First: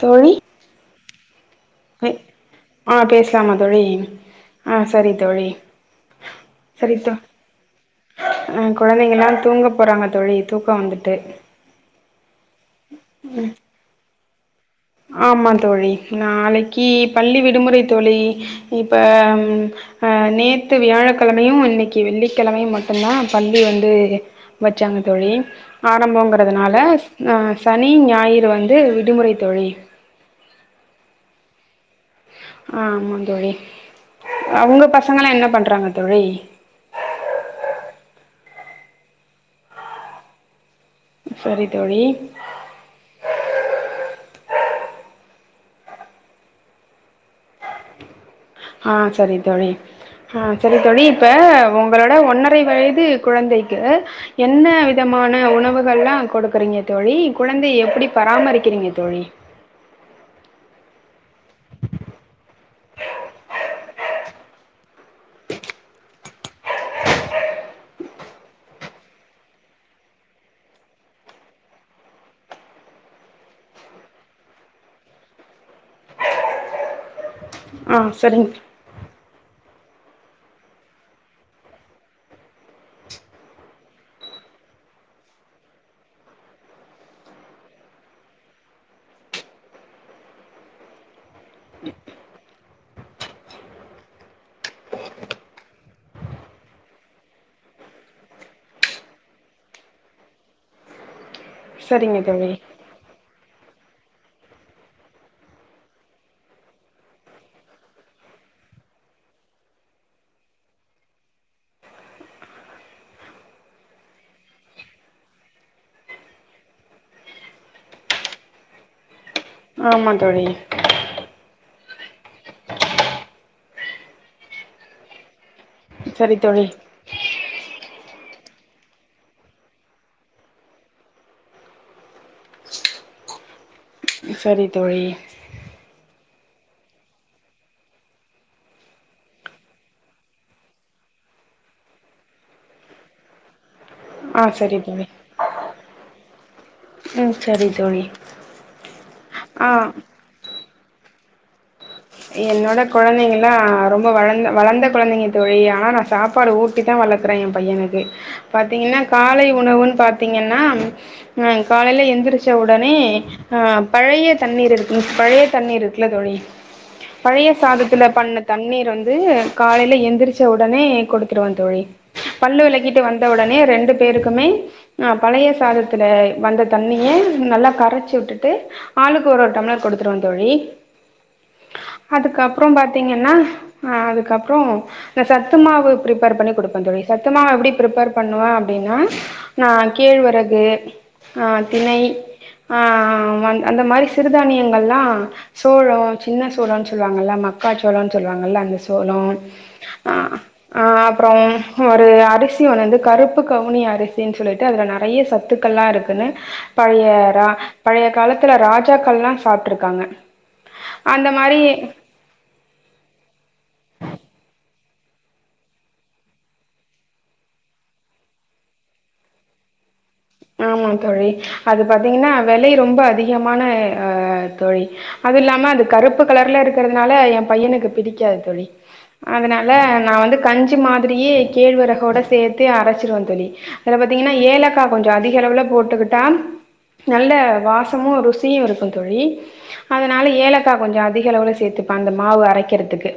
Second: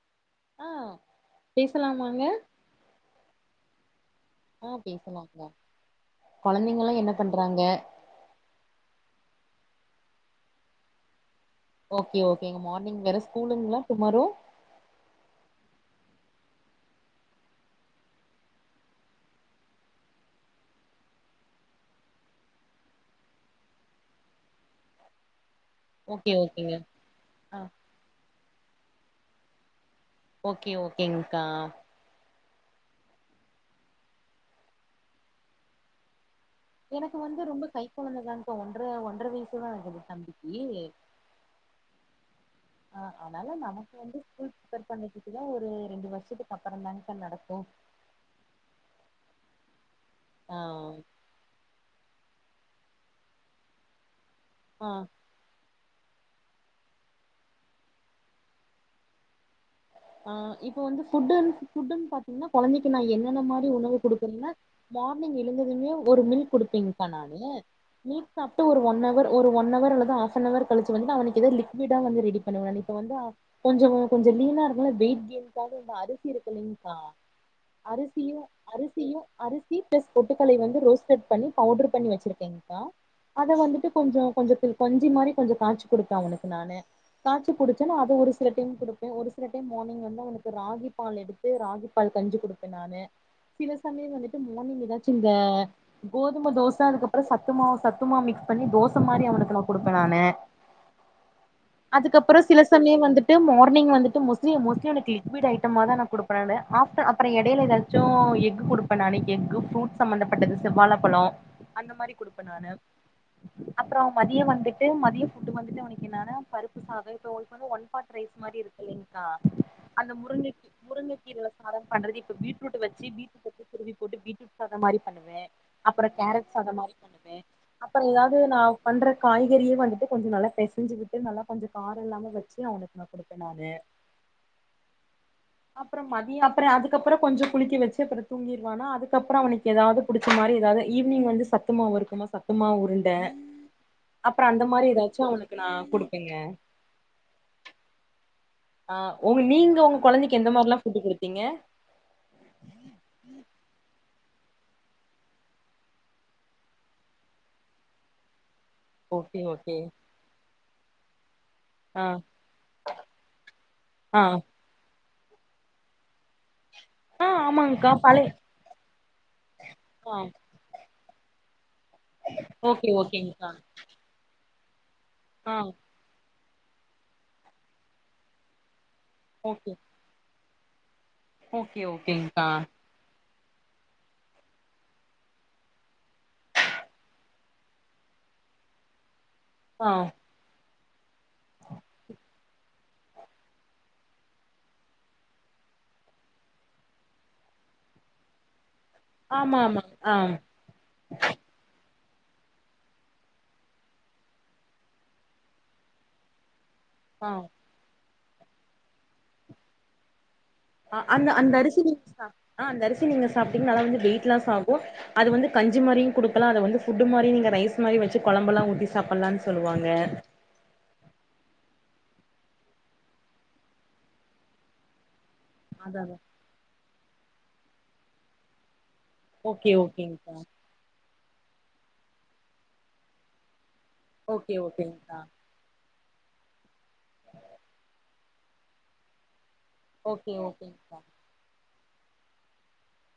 தோழி ஆ பேசலாமாங்க ஆ பேசலாமா தோழி ஆ சரி பேசலாங்க தோழி கொழந்தைங்கல்லா என்ன பண்றாங்க அ கொழந்தைங்கல்லா தூங்க போறாங்க தோழி தூக்க வந்துட்டு ஓகே ஓகேங்க மார்னிங் வேற ஸ்கூலுங்ளா டுமாரோ ஆமா தோழி நாளைக்கு பள்ளி விடுமுறை தோழி இப்ப ம் அ நேத்து வியாழக்கெழமையும் இன்னைக்கு வெள்ளிக்கெழமையும் மட்டுந்தா பள்ளி வந்து வச்சாங்க தோழி ஓகே ஓகேங்க ஆரம்போங்கிறதுனால ந ஆ சனி ஞாயிறு வந்து விடுமுறை தோழி ஓகே ஓகேங்க்கா ஆமா தோழி அ உங்க பசங்கலா என்ன பண்றாங்க தோழி எனக்கு வந்து ரொம்ப கை கொழந்ததாக்கா ஒன்ற ஒன்ற வயசுதா ஆகுது தம்பிக்கு சரி தோழி ஆ அதனால நமக்கு வந்து ஸ்கூல் ப்ரிஃபேர் பண்ணதுக்குதுக்லா ஒரு ரெண்டு வருஷத்துக்கு அப்பறந்தாங்கா நடக்கு ஆ சரி தோழி ஆ சரி தோழி இப்ப உங்களோட ஒன்னரை வயது குழந்தைக்கு என்ன ஆ விதமா ன உணவுகள்லா குடுக்குறீங்க தோழி குழந்தைய எப்டி பராமரிக்கிறீங்க தோழி ஆ இப்ப வந்து ஃபுட்டுன் ஃபுட்டுன்னு பாத்தீங்கன்னா கொழந்தைக்கு நா என்னென்ன மாரி உணவு குடுக்குறேன்னா மார்னிங் எழுந்ததுமே ஒரு மில்க் குடுப்பேங்கக்கா நானு மீட் சாப்பிட்டு ஒரு ஒன் அவர் ஒரு ஒன் அவர் அல்லது ஆஃப் அன் அவர் கழிச்சு வந்து அவனுக்கு எதா லிக்விடா வந்து ரெடி பண்ணுவன் வந்து அ கொஞ்சொ கொஞ்சொ லீனா இரு நல்லா வெயிட் கெய்ன்க்காக இந்த அரிசி இருக்கு இல்லைங்க்கா ஆ அரிசியு சரிங் அரிசியு அரிசி பிளஸ் பொட்டுக்கலைய வந்து ரோஸ்டட் பண்ணி பவுடர் பண்ணி வச்சிருக்கேங்கா அத வந்துட்டு கொஞ்சொ கொஞ்சொ கஞ்சி மாரி கொஞ்சொ காச்சி குடுப்பே அவனுக்கு நானு காச்சி குடிச்சன்னா அது ஒரு சில டைம் குடுப்ப ஒரு சில டைம் மார்னிங் வந்து அவனுக்கு ராகி பால் எடுத்து ராகி பால் கஞ்சு குடுப்பே நானு சில சமயொ வந்துட்டு மார்னிங் எதாச்சு இந்த கோதுமை தோச அதுக்கப்பற சத்துமாவ் சத்துமாவ் மிக்ஸ் பண்ணி தோச மாரி அவனுக்கு நா குடுப்ப நானு சரிங்க அதுக்கப்ற தோழி சில சமய வந்துட்டு மார்னிங் வந்துட்டு மோஸ்லி மோஸ்லி அவனுக்கு லிக்விட் ஐட்டமாதா நா குடுப்ப நானு ஆப்ட் அப்பற எடையில எதாச்சும எக்கு குடுப் ப்ப நானு எக்கு ஃப்ரூட் சம்பந்தப்பட்டது செவ்வாழ பழ அந்த மாரி குடுப்ப நானு அப்ற மதிய வந்துட்டு மதியம் ஃபுட்டு் வந்துட்டு அவனுக்கு என்னனா பருப்பு சாத இப்ப உங்களுக் வந்து ஒன் பாட் ரைஸ் மாரி இருக்குல்லைங்களா ஆமா அந்த தோழி முருங்கை முருங்கக்கீரல சாதம் பண்றது இப்ப பீட்ரூட் வச்சு பீட்ரூட் வச்சு துருவி போட்டு பீட்ரூட் சாத மாரி பண்ணுவே அப்ற சரி கேரட் தோழி சாத மாரி பண்ணுவே அப்ற எதாவது நா பண்ற காய்கறியே வந்துட்டு கொஞ்சோ நல்லா பெசஞ்சு விட்டு நல்லா கொஞ்சோ கார இல்லாம வச்சு அவ நெஸ்ட் நா குடுப்ப நானு சரி தோழி அப்ற மதிய அப்ற அதுக்கப்பற கொஞ்சோ குளிக்க வச்சு அப்ற தூங்கிருவானா அதுக்கப்பற அவன எதாவது புடிச்ச மாரி எதாவது ஈவினிங் வந்து சத்துமாவ் இருக்குமா சத்துமாவ் உருண்ட ஆ அப்பற அந்த சரி மாரி தோழி எதாச்சு அவனுக்கு நா குடுப்பேங்க ம் சரி தோழி ஆ உங்க ஆ நீங்க உங்க கொழந்தைக்கு எந்த மாரில்லா ஃபுட்டு குடுத்தீங்கா என்னோட கொழந்தைங்கலா ரொம்ப வளர்ந்த வளர்ந்த கொழந்தைங்க தோழி ஆனா நா சாப்பாடு ஊட் டித்தா வளக்குற என் பையனுக்கு பாத்தீங்கன்னா ஓகே காலை ஓகே உணவுன் பாத்தீங்கன்னா ஆ காலைல ஆ எந்திரிச்ச உடனே ஆ ஆ பழைய தண்ணீர் இருக்கு பழைய தண்ணீர் இருக்குல்ல தோழி ஆ பழைய ஆமாங்கா சாதத்தில பழைய பண்ண தண்ணீர் வந்து காலைல ஆ எந்திரிச்ச உடனே குடுத்துருவ தோழி பல்லு ஓகே விளகிட்டு வந்த ஓகேங்க்கா உடனே ரெண்டு பேருக்குமே அ பழைய ஆ சாதத்துல வந்த தண்ணிய நல்லா கரைச்சு விட்டுட்டு ஆளுக்கு ஒரு ஒரு ஓகே டம்ளர் குடுத்துருவ தோழி ஓகே ஓ அதுக்கப்பற பாத்தீங்கன்னா அ அதுக்கப்றோ சத்து மாவு பிரிப்பேர் பண்ணி குடுப்பே தோழி சத்து மாவு எப்டி பிரிப்பர் பண்ணுவே அப்டின்னா நா ஆ கேழ்வரகு ஆ திணை ஆ அந்த மாதிரி சிறுதானியங்கள்லா சோளோ சின்ன சோளன் சொல்லுவாங்கல்ல மக்கா சோள சொல்வாங்கல்ல அந்த சோளம் ஆமா ஆமா அ ஆ அ அப்பறம் ஒரு அரிசி ஒன்னு கருப்பு கவுனி அரிசின்னு சொல்லிட்டு அதுல நெறைய சத்துக்கள்லா இருக்குன்னு ஆ பழையரா பழைய காலத்துல ராஜாக்கள்ல்லா சாப்பிட்ருக்காங்க அ அந்த அந்த அரிசி நீங்க சா அந்த அரிசி நீங்க சாப்ட்டீங்கன்னா நல்லா வந்து வெயிட் லாஸ் ஆகு அது வந்து கஞ்சி மாரியு குடுக்கலா அத வந்து ஃபுட்டு மாரியு நீங்க ரைஸ் மாரி வச்சு கொழம்பெல்லா ஊத்தி சாப்ட்லான் சொல்லுவாங்க ஆமா தோழி அது பாத்தீங்கன்னா விலை ரொம்ப அதிகமான அ தோழி அது இல்லாம அது அதா அதா கருப்பு கலர்ல இருக்கிறதுனால என் பையனுக்கு பிடிக்காது தோழி அதுனால ஓகே நா ஓகேங்க்கா வந்து கஞ் சி மாதிரியே கேழ்வரஹோட சேத்தே அரச்சிருவே தோழி அதுல பாத்தீங்கன்னா ஓகே ஏலக்கா ஓகேங்க்கா கலவுல போட்டுக்கிட்டா நல்ல வாசமு ருசியு இருக்கு தோழி அதனால ஓகே ஏலக்காய் ஓகேங்க்கா கொஞ்சோ அதிக அளவு சேர்த்துப்பே அந்த மாவு அரைக்கிறதுக்கு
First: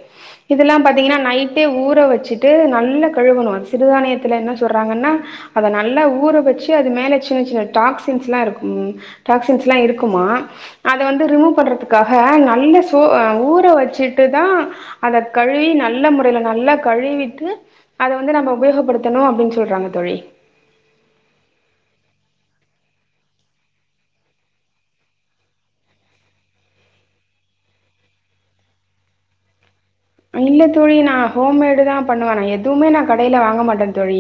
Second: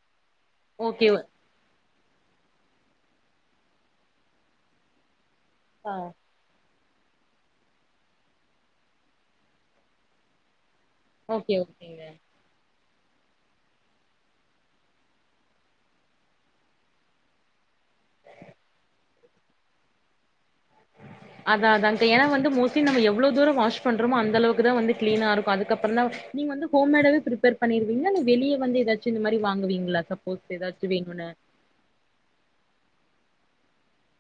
இதெல்லா ஓகே பாத்தீங்கன்னா நைட் டே ஊற வச்சுட்டு நல்லா கழுவனு சிறுதானியத்துல என்ன சொல்றாங்கன்னா அத ஆ நல்லா ஊற வச்சு அது மேல சின்ன சின்ன டாக்சின்ஸ்ல்லா இருக் டாக்சின்ஸ்ல்லா இருக்குமா அத வந்து ஓகே ரிமூவ் ஓகேங்க பண்ணுறதுக்காக நல்லா சோ ஊற வச்சுட்டுதா அத கழுவி நல்ல முறையில நல்லா கழுவிட்டு அத வந்து நம்ம உபயோகபடுத்தணு அப்டின் சொல்றாங்க தோழி அதா அதா தே னா வந்து மோஸ்டலி நம்ம எவ்ளோ தூர வாஷ் பண்றமோ அந்தளவுக்கு தா வந்து கிளினா இருக்கு அதுக்கப்பறதா நீங் வந்து ஹோம்மேடாவே ப்ரிப்பேர் பண்ணிருவீங்ளா இல்ல வெளிய வந்து எதாச்சி இந்த மாரி வாங்குவீங்ளா ச இல்ல தோழி நா ஹோம்மேடு தா பண்ணுவே நா எதுமே நா கடைல வாங்க மாட்டே தோழி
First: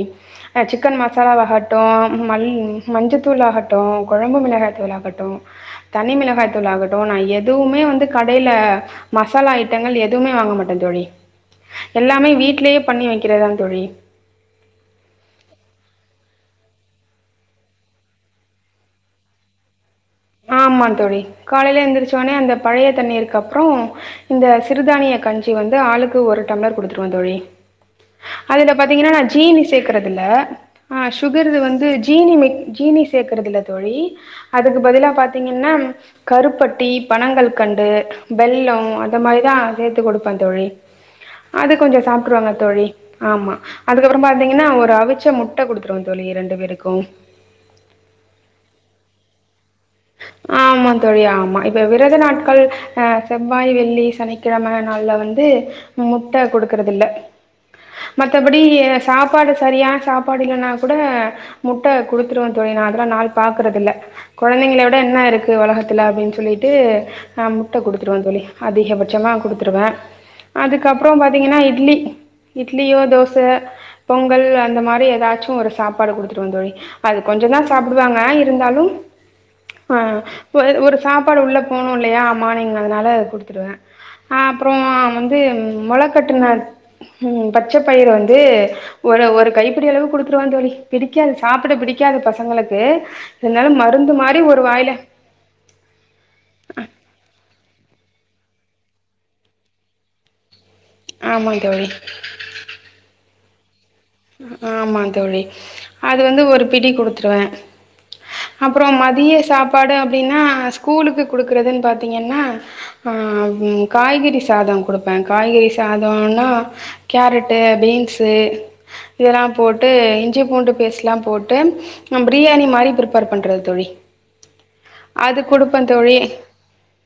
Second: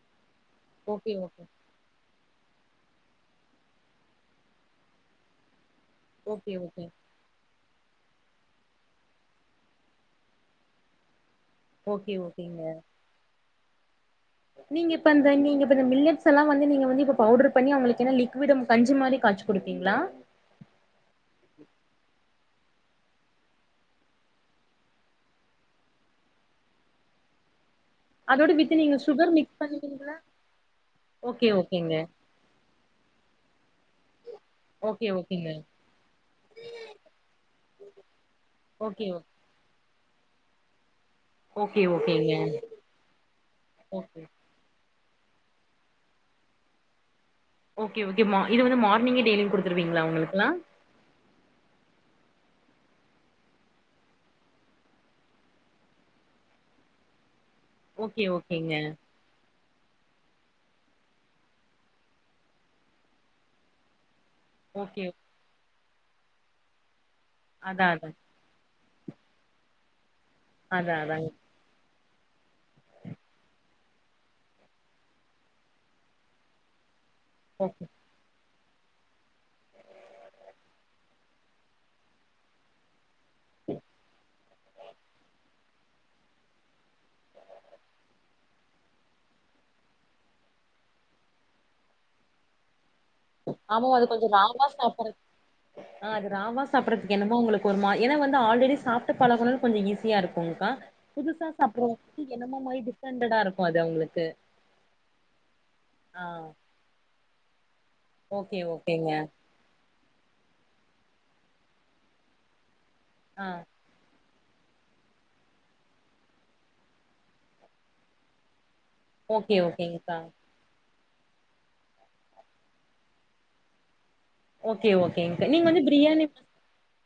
சிக்கன் ஓகே ஓகே மசாலாவாகட் ட்டு மல் ம் மஞ்சத்தூள் ஆகட்டு, கொழம்பு மிளகாய் தூள் ஆகட்டு தனி மிளகாய் ஓகே தூள் ஓகே ஆகட்டு நா எதுவுமே வந்து கடைல மசாலா ஐட்டங்கள் எதுமே வாங்க மாட் டே தோழி ஓகே எல்லாமே ஓகேங்க வீட்லயே பண்ணி வெக்கிறத் தா தோழி நீங்க இப்ப அந்த நீங்க ப்ப இந்த மில்லட்ஸ் எல்லா நீங்க வந்து இப்ப பவுட்ரு பண்ணி அவுங்களுக்கு என்ன லிக்விடும் கஞ்சி மாரி காச்சி குடுப்பீங்ளா ஆமா தோழி காலைல எந்திரிச்ச உட்னே அந்த பழைய தண்ணீர்க்கப்றோ இந்த சிறுதானிய கஞ்சி வந்து ஆளுக்கு ஒரு டம்ளர் குடுத்துருவே தோழி அதோட அதுல வித் நீங்க பாத்தீங்கனா நா சுகர் மிக்ஸ் சீனி பண்ணுவீங்களா சேக்கறதில்ல ஆ ஓகே சுகருகு வந்து ஓகேங்க ஜீனி மே ஜீனி சேக்கறதில்ல தோழி அதுக்கு ஓகே பதிலா ஓகேங்க பாத்தீங்கன்னா கருப்பட்டி, பனங்கல்கண்டு, வெல்லோ ஓகே அந்த மா ரி தா சேத்து குடுப்பே தோழி அது ஓகே கொஞ்சோ ஓகேங்க சாப்ட்ருவாங்க தோழி ஆமா அதுக்கப்றோ ஓகே பா த்தீங்கனா ஒரு அவிச்ச முட்ட குடுத்துருவே தோழி ரெண்டு பேருக்கு ஓகே ஓகே மா இது வந்து மார்னிங்கே டெய்லியு குடுத்துருவீங்ளா அவுங்களுக்குல்லா ஆமா தோழி ஆமா இப்ப விரத நாட்கள் அ செவ்வாய், வெள்ளி, சனிக்கிழம நாள்ல வந்து முட்ட குடுக்கறதில்ல ஓகே மத்தபடி ஓகேங்க எ சாப்பாடு சரியான் சாப்பாடு இல்லன்னா கூட முட்ட குடுத்துருவே தோழி நா அதெல்லா நாள் பாக்கறதில்ல கொழந்தைங் விட ஓகே என்ன இருக்கு ஒலகத்துல அப்டின் சொல்லிட்டு ஆ முட்ட அதா அதா குடுத்துருவே தோழி அதிகபட்சமா குடுத்துருவே அதா அதுக்கப்றோ அதாங்க பாத்தீங்கன்னா இட்லி இட்லியோ தோச, பொங்கல் அந்த மாரி எதாச்சு ஒரு சாப்பாடு குடுத்துருவே தோழி அது கொஞ்ச தா ஓகே சாப்புடுவாங்க இருந்தாலு ஆ ஓ ஒரு சாப்பாடு உள்ள போணு இல்லையா மார்னிங் அதுனால குடுத்துருவே ஆ அப்றோ வந்து மொளக்கட்டுன ம் பச்ச பயிறு வந்து ஒரு ஒரு கைப்பிடி அளவு குடுத்துருவே தோழி பிடிக்காது சாப்பிட பிடிக்காது பசங்களுக்கு சில் நேரோ ஆமா அது மருந்து கொஞ்சோ மாரி ஒரு ராவா வாயில் சாப்பறது ஆ அது ராவா சாப்ட்றத்துக்கு என்னமோ அவங்களுக்கு ஒரு மா ஏனா வந்து ஆல்ரெடி சாப்ட்டு பழகுனவ்ங் கொஞ்ச ஈஸியா இருக்குங்க்கா புதுசா ஆமாம் தோழி சாப்புட்றவங்க்கு என்னம்மோ மாரி டிஃப்ரெண்ட்டா தா இருக்கு அது அவுங்ளுக் ஆ ஆமா தோழி அது ஆ வந்து ஒரு பிடி குடுத்துருவே ஓகே அப்றோ ஓகேங்க மதிய சாப் பாடு அப்டின்னா ஸ்கூலுக்கு குடுக்கறதுன் பாத்தீங்கன்னா ஆ ம் காய்கறி சாதம் குடுப்பே காய்கறி சாதோன்னா கேரட்டூ, பீன்ஸு இதல்லா ஓகே போட்டு ஓகேங்க்கா இஞ்சி, பூண்டு பேஸ்ட்லா போட்டு ம் ப்ரியாணி மாரி ப்ரிப்பேர் பண்றது தோழி ஓகே அது ஓகேங்க்கா நீங்க குடுப்பே வந்து தோழி ப்ரியாணி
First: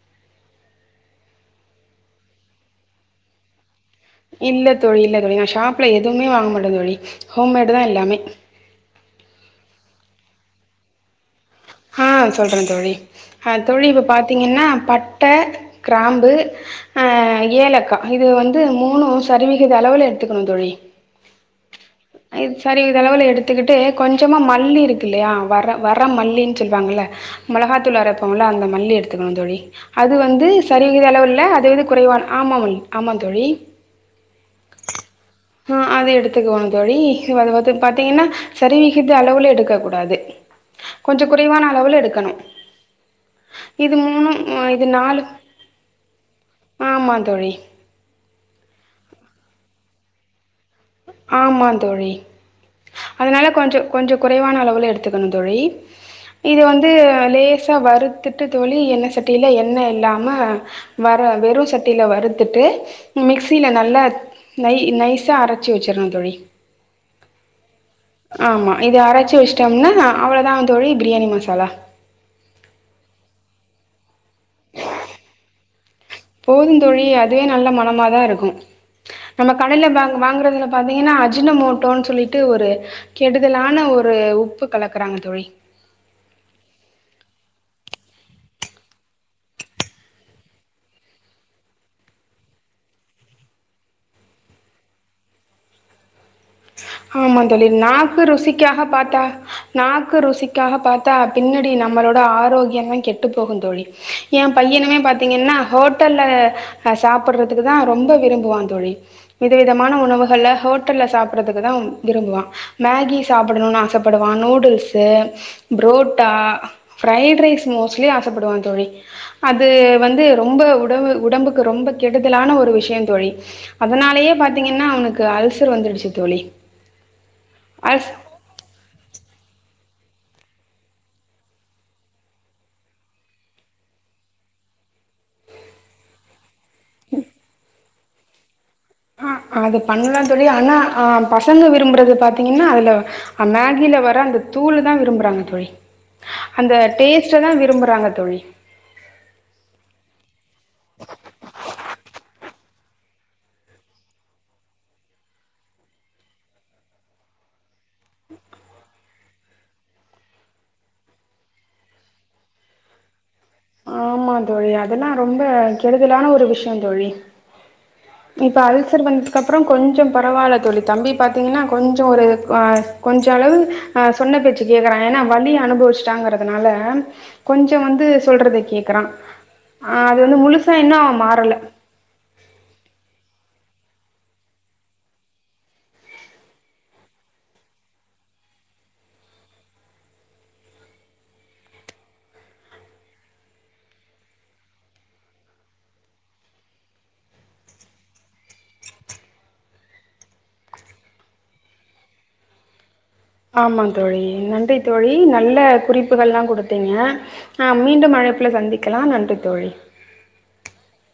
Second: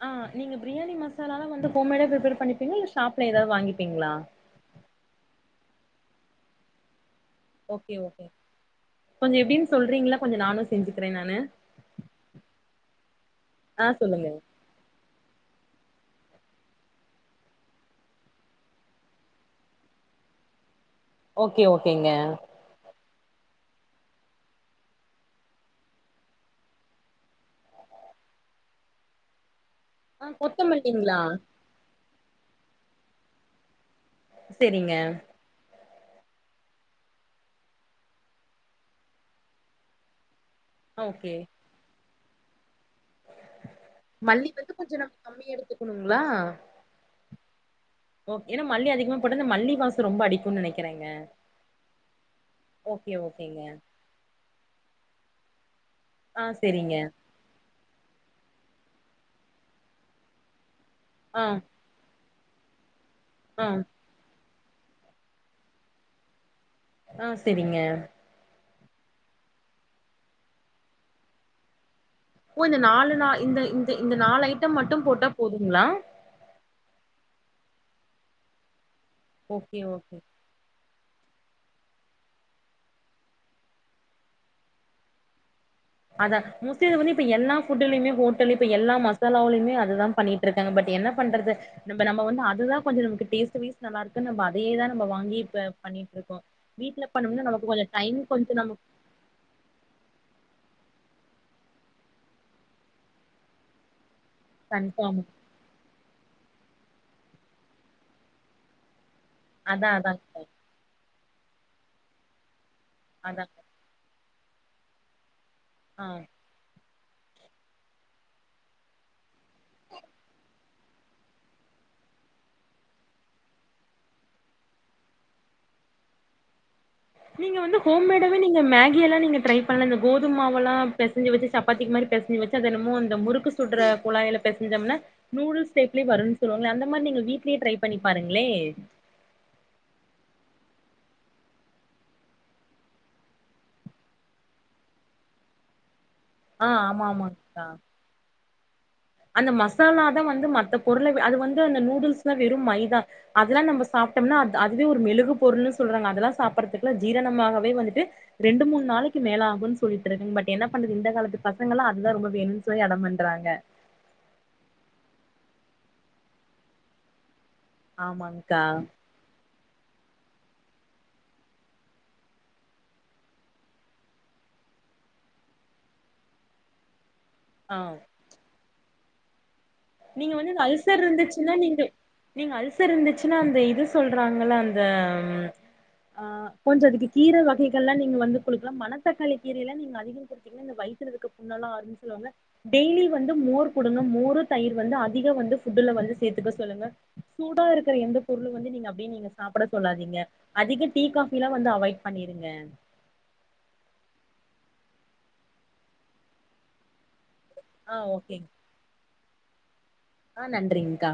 ஆ நீங்க ப்ரியாணி மசாலாலா வந்து ஹோம் மேடா ப்ரிப்பேர் பண்ணிப்பீங்ளா இல்ல ஷாப்ல எதாது வாங்கிப்பீங்ளா இல்ல தோழி இல்ல தோழி நா ஷாப்ல எதுமே வாங்க மாட்டே தோழி ஹோம்மேடு தா ஓகே எல்லாமே ஓகே கொஞ்சோ எப்டின் சொல்றீங்ளா கொஞ்ச நானு செஞ்சிக்கிறே நானு ஆ சொல்ற தோழி அ ஆ தோழி இப்ப சொல்லுங்க பாத்தீங்கன்னா பட்ட கிராம்பு ஆ ஏலக்கா இது வந்து மூணு சரிவிகித அளவுல எட்த்துக்கணு தோழி ஓகே ஓகேங்க சரிவிகித அளவுல எடுத்துக்கிட்டு கொஞ்சமா மல்லி இருக்கில்லயா வர வர மல்லி வெச்சுருப்பாங்கள மொளகாத்தூள் அரப்போல அந்த மல்லி எடுத்துக்கணு தோழி அது ஆ வந்து சரிவிகித கொத்தமல்லிங்களா அளவுல்ல அதவிட குறைவா ஆமமோ ஆமா தோழி செரிங்க ம் அது எடுத்துக்குவ தோழி இது வது பாத்தீங்கன்னா சரிவிகித அளவுல எடுக்க கூடாது ஓகே ஆன அளவுல எடுக்கணு மல்லி வந்து இது கொஞ்ச நம்ம நாலு கம்மியா எடுத்துக்கணுங்ளா ஆமா தோழி ஓக் ஏனா மல்லி அதிகமா போட்டா இந்த மல்லி வாச ரொம்ப அடிக்கு நெனைக் ஆமாந்தோழி ஓகே அதனால ஓகேங்க கொஞ்சொ கொஞ்ச குறைவான அளவுல எடுத்துக்கணு தோழி ஆ இது வந்து செரிங்க லேஸ் சா வருத்துட்டு தோழி எண்ண சட்டியில எண்ண இல்லாம வர ஆ வெறு சட் ட்டில வறுத்துட்டு ஆ மிக்சீல நல்லா நை நைசா அரச்சு வச்சிருணு தோழி ஆ செரிங்க ஆமா இத அரச்சு வச்ட்டோம்னா அவ்ளோதாங்க தோழி பிரியாணி மசாலா ஓ இந்த நாலு நா இந்த இந்த நாலு ஐட்ட மட்டு போட்டா போதுங்ளா போதுந்தோழி அதுவே நல்ல மனமாதா இருக்கு நம்ம ஓகே கடையில வ ஓகே வாங்குறதுல பாத்தீங்கனா அஜினமோட்டோன் சொல்லிட்டு ஒரு கெடுதலான ஒரு உப்பு கலக்றாங்க தோழி அதா மோஸிட்லி வந்து இப்ப எல்லா ஃபுட்லயுமே ஹோட்டலு இப்ப எல்லா மசாலாவலமே அதுதா பண்ணிட் ட்ருக்காங்க பட் என்ன பண்றது நம்ப நம்ம வந்து அதுதா கொஞ்ச நமக்கு டேஸ்ட் வைஸ் நல்லா இருக்கு நம்ம அதேயேதா நம்ப வாங்கி இப்ப பண்ணிட் இருக்கோ வீட்ல ஆமா பண்ணோம்னா தோழி நமக்கு கொஞ்சோ டைம் நாக்கு கொஞ்சோ ருசிக்காக நமக்கு பாத்தா நாக்கு ருசிக்காக பாத்தா பின்னடி நம்பளோட ஆரோக்கிய தா கெட்டுப்போகு தோழி ஏ பையனுமே கன்ஃபார்ம் பாத்தீங்கனா ஹோட் ஹோட்டல்ல சாப்பிடுறதுக்கு தா ரொம்ப விரும்புவா தோழி அதா விதவிதமான அதாங்க உணவுகள ஹோட் ஹோட்டல சாப்றதுக்குதா விரும்புவா மேகி அதா சாப்டணுனு ஆசப்படுவா நூடுல்ஸு ஆ புரோட்டா ஃப்ரைட் ரைஸ் மோஸ்ட்லி ஆசப்படுவா தோழி அது வந்து ரொம்ப உடபு உடம்புக் ரொம்ப கெடுதலான ஒரு விஷய தோழி அதனாலேயே பாத்தீங்கன்னா அவனுக்கு அல்சர் வந்துடுச்சு தோழி நீங்க வந்து அஸ் ஹோம்மேடா நீங்க மேகி எல்லா நீங்க ட்ரை பண்லா இந்த கோதும மாவலா பெசஞ்சு வச்சு சப்பாத்தி மாரி பெசஞ்சு வச்சு அத என்னமோ அந்த முறுக்குஸ் சுடுற குழாயில பேசஞ்சம்னா நூடுல்ஸ் சேப்ல வரு சொல்லுவாங்கல அந்த மாரி நீங்க வீட்லயே ட்ரை பண்ணி பாருங்ளே ஆ அது பண்லா தோழி ஆனா ஆ பசங்க விரும்புறது பாத்தீங்கனா அதுல அன் மேகில வர அந்த தூள் தா விரும்புறாங்க தோழி ஆ அந்த ஆமா டேஸ்ட்ட தா ஆமாங்க்கா விரும்புறாங்க தோழி அந்த மசாலா தா வந்து மத்த பொருள அது வந்து அந்த நூடுல்ஸ்லா வெறு மைதா அதெல்லா நம்ம சாப்டம்னா அத் அதுவே ஒரு மெழுகு பொருள்னு சொல்றாங்க அதெல்லா சாப்பிறதுக்குல்லா ஜிரணமாகவே வந்துட்டு ரெண்டு மூணு நாளைக்கு மேல ஆகுன் சொல்லிட்டு இருக்குங்க பட் என்ன பண்றது இந்த காலத்து பசங்கல்லா அதுதா ரொம்ப வேணுனு சொல்லி அடம் பண்றாங்க ஆமா தோழி அதெல்லா ரொம்ப கெடுதலான ஒரு விஷய தோழி இப்ப ஆமாங்க்கா அல்சர் வந்து அதுக் அப்புற கொஞ்ச பரவால்ல தோழி தம்பி பாத்தீங்கன்னா கொஞ்சம் ஒரு ஆ கொஞ்ச அளவு ஆ சொன்ன பேச்சு கேக்குறா ஏன்னா வழி அனுபவிச்சிட்டாங்கறதுனால கொஞ்சோ ஆ வந்து சொல்றத கேக்கறா ஆ அது நீங்க வந்து இந்த முழுசா இன்னு அல்சர் அவ இருந்துச்சுன்னா மாறல நீங்க நீங்க அல்சர் இருந்துச்சுன்னா அந்த இது சொல்றாங்கல்ல அந்த ஆ கொஞ்சோ அதுக்கு கீர வகைகள்லா நீங்க வந்து குடுக்கலா மனத்தக்காளி கீரைலா நீங்க அதிகோ குடுத்து இந்த வயித்துல இருக்க புண்ணல்லா ஆறுன் சொல்லுவாங்க டெய்லி வந்து மோர் குடுங்க மோரு தயிர் வந்து அதிகோ வந்து புட்டு்ல வந்து சேத்துக்க சொல்லுங்க சூடா இருக்கற எந்த பொருளு வந்து நீங்க அப்டியே நீங்க சாப்பட சொல்லாதீங்க அதிக டீ காபிலா வந்து அவாய்ட் பண்ணிருங்க ஆமா தோழி நன்றி தோழி நல்ல குறிப்புகள்லா குடுத்தீங்க ஆ மீண்டும் அழைப்புல சந்திக்கலா நன்றி தோழி ஆ நன்றிங்க்கா